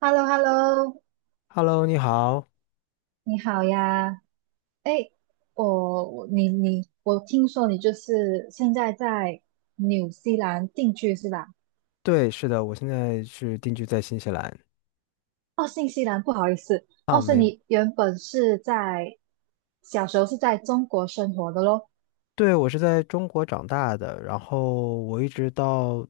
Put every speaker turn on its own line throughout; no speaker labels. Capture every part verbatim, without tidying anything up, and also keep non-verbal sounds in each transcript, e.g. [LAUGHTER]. h e l l o h e l l o
Hello，你好。
你好呀。哎，我我你你我听说你就是现在在纽西兰定居是吧？
对，是的，我现在是定居在新西兰。
哦，新西兰，不好意思。哦，所以你原本是在小时候是在中国生活的咯。
对，我是在中国长大的，然后我一直到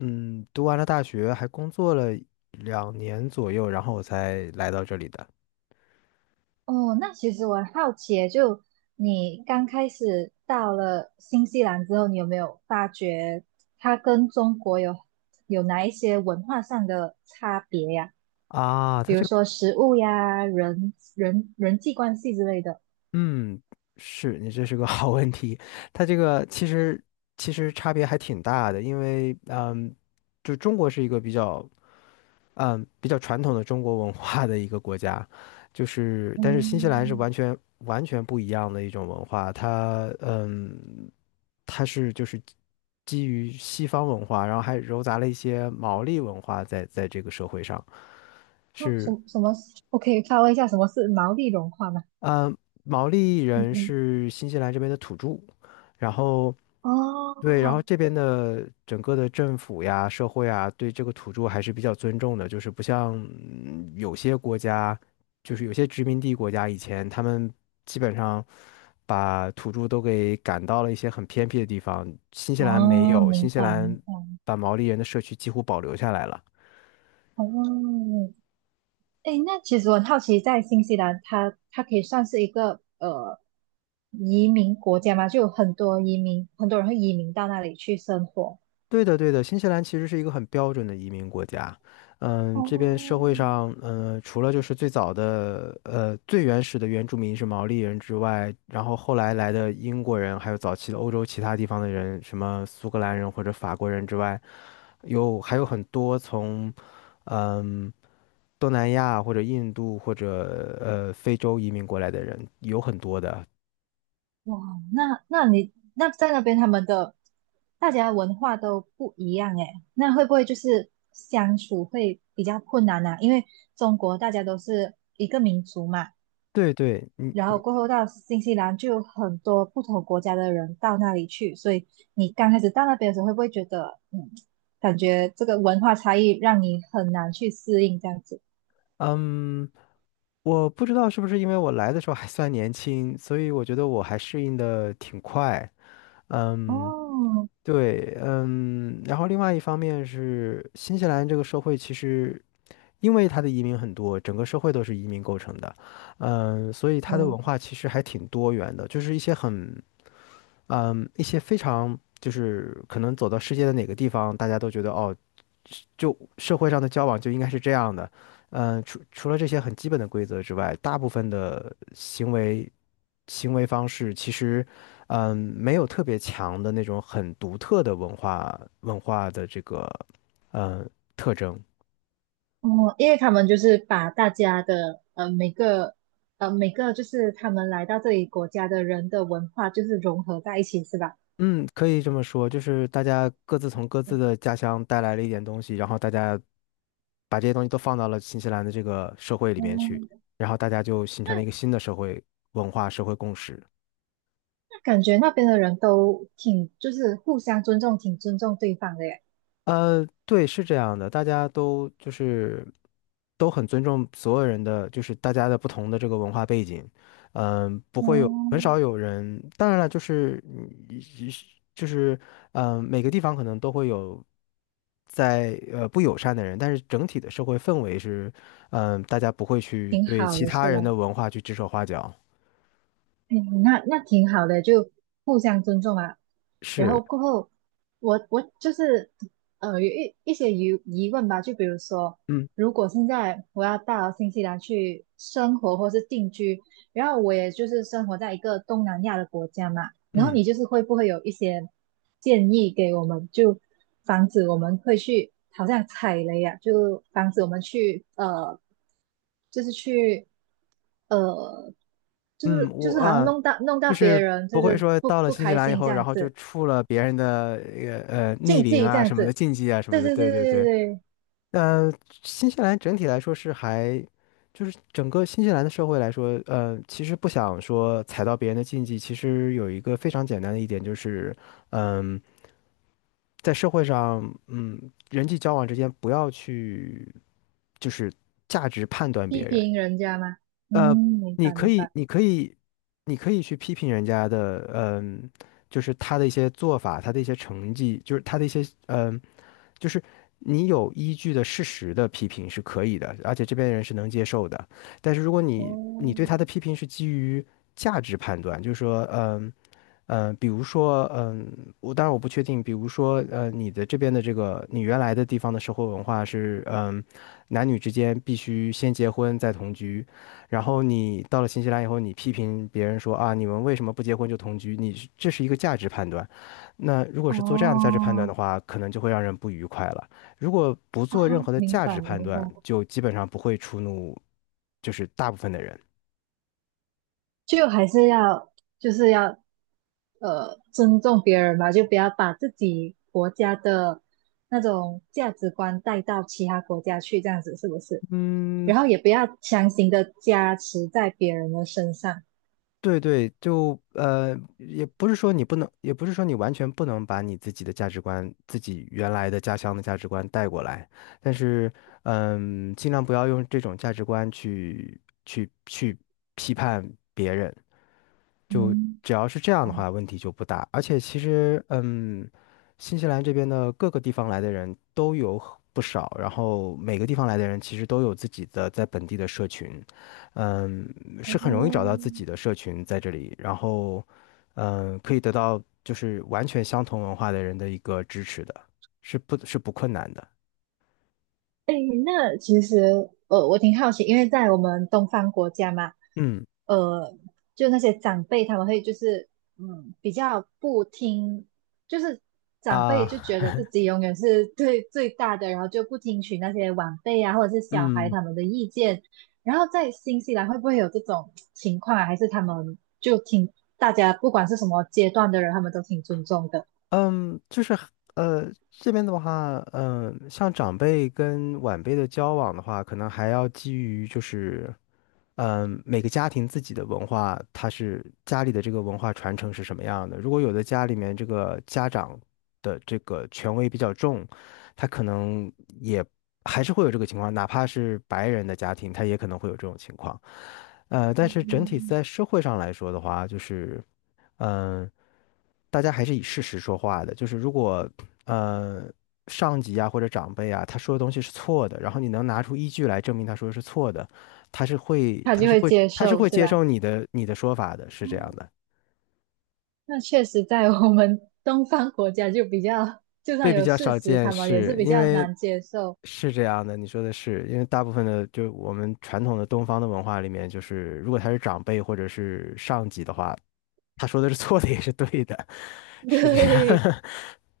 嗯读完了大学，还工作了两年左右，然后我才来到这里的。
哦，那其实我很好奇耶，就你刚开始到了新西兰之后，你有没有发觉它跟中国有有哪一些文化上的差别呀？
啊，
比
它
如
这个
说食物呀、人人人际关系之类的。
嗯，是你这是个 [LAUGHS] 好问题。它这个其实其实差别还挺大的，因为嗯，就中国是一个比较。嗯，比较传统的中国文化的一个国家，就是但是新西兰是
嗯，
完全完全不一样的一种文化，它嗯，它是就是基于西方文化，然后还糅杂了一些毛利文化在在这个社会上，
那什
是。
么什么？我可以发问一下，什么是毛利融化吗？
呃，毛利
嗯
人
嗯，
是新西兰这边的土著，然后对，然后
哦
这边的整个的政府呀、社会啊，对这个土著还是比较尊重的，就是不像嗯有些国家，就是有些殖民地国家以前他们基本上把土著都给赶到了一些很偏僻的地方，新西兰没
哦，
有，
明
新西
白明
兰
白。
把毛利人的社区几乎保留下来了。
哦，哎，那其实我很好奇，在新西兰它，它可以算是一个呃移民国家吗？就有很多移民，很多人会移民到那里去生活。
对的，对的，新西兰其实是一个很标准的移民国家。嗯，这边社
哦，
会上，嗯，除了就是最早的，呃，最原始的原住民是毛利人之外，然后后来来的英国人，还有早期的欧洲其他地方的人，什么苏格兰人或者法国人之外，有还有很多从嗯东南亚或者印度或者呃非洲移民过来的人，有很多的。
哇，那那你那在那边他们的大家文化都不一样诶，那会不会就是相处会比较困难啊？因为中国大家都是一个民族嘛，
对对，你
然后过后到新西兰就有很多不同国家的人到那里去，所以你刚开始到那边的时候，会不会觉得嗯，感觉这个文化差异让你很难去适应这样子？
嗯。嗯我不知道是不是因为我来的时候还算年轻，所以我觉得我还适应的挺快。嗯，
哦，
对，嗯，然后另外一方面是新西兰这个社会其实因为它的移民很多，整个社会都是移民构成的，嗯，所以它的文
嗯。
化其实还挺多元的，就是一些很，嗯，一些非常就是可能走到世界的哪个地方，大家都觉得哦，就社会上的交往就应该是这样的。嗯，除除了这些很基本的规则之外，大部分的行为行为方式其实，嗯，没有特别强的那种很独特的文化文化的这个嗯特征。
哦，因为他们就是把大家的呃每个呃每个就是他们来到这里国家的人的文化就是融合在一起，是吧？
嗯，可以这么说，就是大家各自从各自的家乡带来了一点东西，然后大家把这些东西都放到了新西兰的这个社会里面去，
嗯，
然后大家就形成了
那
一个新的社会文化、社会共识。
那感觉那边的人都挺就是互相尊重，挺尊重对方的耶。
呃，对，是这样的，大家都就是都很尊重所有人的，就是大家的不同的这个文化背景，嗯，不会有很
哦，
少有人，当然了，就是嗯就是嗯，呃每个地方可能都会有在呃不友善的人，但是整体的社会氛围是，嗯，大家不会去
挺
对
好
其
的，
他
是
人的
吧？
文化去指手画脚，
嗯，那那挺好的，就互相尊重啊。然后
是，
过后，我我就是呃有一一些疑疑问吧，就比如说，
嗯
如果现在我要到新西兰去生活或是定居，然后我也就是生活在一个东南亚的国家嘛，然后
嗯。
你就是会不会有一些建议给我们，就防止我们会去好像踩雷呀、啊就防止我们去呃，就是去呃，就
嗯，
是就
我
是好
啊，
像
呃
弄到弄
就
到别
是
人就
不会
是
说
不
到了
不
新西
开
兰以
心这
后，然
样
后就
子，
触了别人的呃呃逆
禁
鳞
忌这
啊
样
什么的
子，
禁忌啊什么
对
的。
对
对
对对
对
对
对，
对，
呃，新西兰整体来说是还，就是整个新西兰的社会来说，呃，其实不想说踩到别人的禁忌，其实有一个非常简单的一点就是，嗯、在社会上，嗯，人际交往之间不要去，就是价值判断别
批
人。
评人家嘛，嗯，
呃，
明
你
白
可
明
以，
白，
你可以，你可以去批评人家的，嗯、就是他的一些做法，他的一些成绩，就是他的一些，嗯、就是你有依据的事实的批评是可以的，而且这边人是能接受的。但是如果你你对他的批
哦
评是基于价值判断，就是说，嗯、嗯、呃比如说，嗯、我当然我不确定，比如说，呃，你的这边的这个，你原来的地方的社会文化是，嗯、男女之间必须先结婚再同居，然后你到了新西兰以后，你批评别人说啊，你们为什么不结婚就同居？你是这是一个价值判断。那如果是做这样的价值判断
哦
的话，可能就会让人不愉快了。如果不
哦，
做任何的
明
价值
白
判
明白，
断，就基本上不会触怒，就是大部分的人。
就还是要就是要呃尊重别人吧，就不要把自己国家的那种价值观带到其他国家去，这样子是不是？
嗯，
然后也不要强行的加持在别人的身上。
对对，就呃，也不是说你不能，也不是说你完全不能把你自己的价值观、自己原来的家乡的价值观带过来，但是嗯，尽量不要用这种价值观去去去批判别人。就
嗯，
只要是这样的
哦，
话，问题就不大。而且其实，嗯，新西兰这边的各个地方来的人都有很不少，然后每个地方来的人其实都有自己的在本地的社群，嗯，是很容易找到自己的社群在这里，然后，嗯，可以得到就是完全相同文化的人的一个支持的，是不，是不困难的。
那其实，呃，我挺好奇，因为在我们东方国家嘛，
嗯
呃，就那些长辈他们会就是，嗯，比较不听，就是长
啊，
辈就觉得自己永远是对 [LAUGHS] 最大的，然后就不听取那些晚辈啊或者是小孩
嗯。
他们的意见。然后在新西兰会不会有这种情况啊？还是他们就挺大家不管是什么阶段的人，他们都挺尊重的，
嗯，就是呃，这边的话，嗯、呃像长辈跟晚辈的交往的话，可能还要基于就是，嗯、每个家庭自己的文化，它是家里的这个文化传承是什么样的。如果有的家里面这个家长的这个权威比较重，他可能也还是会有这个情况，哪怕是白人的家庭，他也可能会有这种情况。呃，但是整体
嗯
在社会上来说的话，就是。嗯，大家还是以事实说话的。就是如果呃上级啊或者长辈啊他说的东西是错的，然后你能拿出依据来证明他说的是错的，他是会
他
他
就
是
会
会
接
他是
受，
会
是
接
吧？
受你的你的说法的，是这样的。
那确实，在我们 [LAUGHS] 东方国家就比较，就
对，
算
比
有
较
事
少
实，
见，
他们也是
是
比
因
较
为
难接受。
是这样的，你说的是，因为大部分的就我们传统的东方的文化里面，就是如果他是长辈或者是上级的话，他说的是错的也是对的，[LAUGHS]
[LAUGHS]
是这样。
对，
[LAUGHS]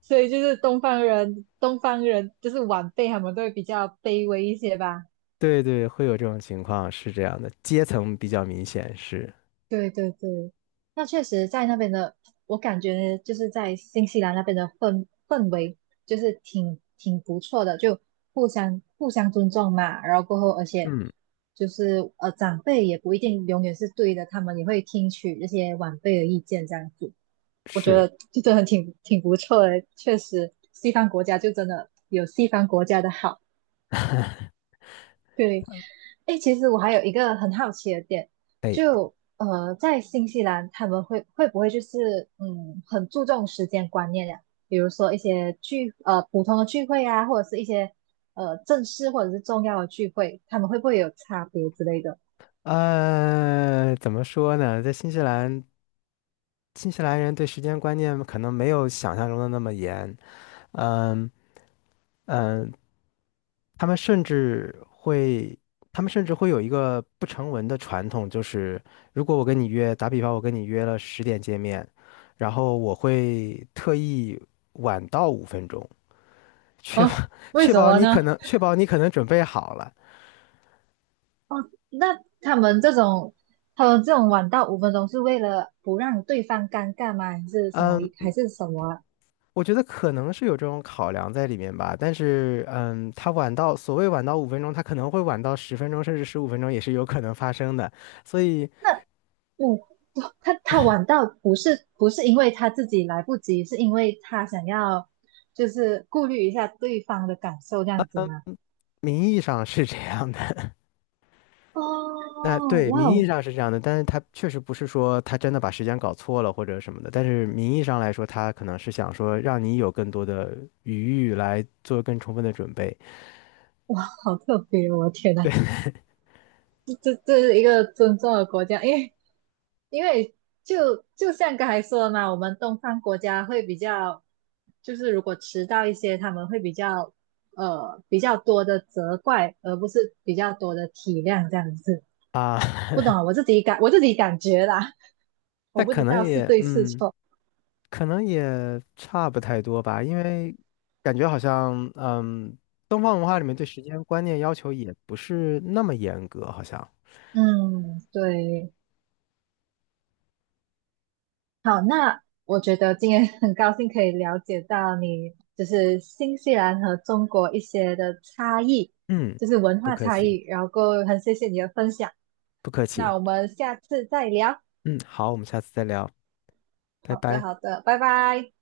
所以就是东方人，东方人就是晚辈，他们都会比较卑微一些吧。
对对，会有这种情况，是这样的，阶层比较明显，是，
对对对，那确实在那边的，我感觉就是在新西兰那边的氛氛围就是挺挺不错的，就互相互相尊重嘛，然后过后而且
嗯，
就是呃长辈也不一定永远是对的，他们也会听取这些晚辈的意见这样子，我觉
是，
得就真的挺挺不错的，确实西方国家就真的有西方国家的好。对，哎，其实我还有一个很好奇的点，就呃，在新西兰他们会会不会就是嗯，很注重时间观念呀？比如说一些聚呃普通的聚会啊，或者是一些呃正式或者是重要的聚会，他们会不会有差别之类的？
呃，怎么说呢，在新西兰，新西兰人对时间观念可能没有想象中的那么严，嗯嗯，他们甚至会，他们甚至会有一个不成文的传统，就是如果我跟你约，打比方，我跟你约了十点见面，然后我会特意晚到五分钟。确保
啊，
[LAUGHS]
为
确
什
保
么
你
呢？
可能确保你可能准备好了。
哦，那他们这种他们这种晚到五分钟是为了不让对方尴尬吗？还是什么？
嗯，
还是什么啊
我觉得可能是有这种考量在里面吧，但是嗯，他晚到所谓晚到五分钟，他可能会晚到十分钟甚至十五分钟也是有可能发生的，所以
那？嗯，哦他他晚到不是不是因为他自己来不及，是因为他想要就是顾虑一下对方的感受这样子吗？
名义上是这样的。[LAUGHS]
哦，
那对，
哇
名义
哦，
上是这样的，但是他确实不是说他真的把时间搞错了或者什么的，但是名义上来说，他可能是想说让你有更多的余裕来做更充分的准备
好特别哦！我的天呐，这这是一个尊重的国家，因为因为就就像刚才说的嘛，我们东方国家会比较，就是如果迟到一些，他们会比较呃比较多的责怪，而不是比较多的体谅这样子。
啊，[LAUGHS]
不懂啊，我自己感我自己感觉啦。我
那
不
可
知
能
道是
也
对是
嗯。
错。
可能也差不太多吧，因为感觉好像，嗯，东方文化里面对时间观念要求也不是那么严格，好像。
嗯，对，好，那我觉得今天很高兴可以了解到你就是新西兰和中国一些的差异，
嗯，
就是文
不
化
客
差
气，
异，然后很谢谢你的分享。
不客
那
气。
我们下次再聊。
嗯，好，我们下次再聊，拜
好的，
拜。
好的，拜拜。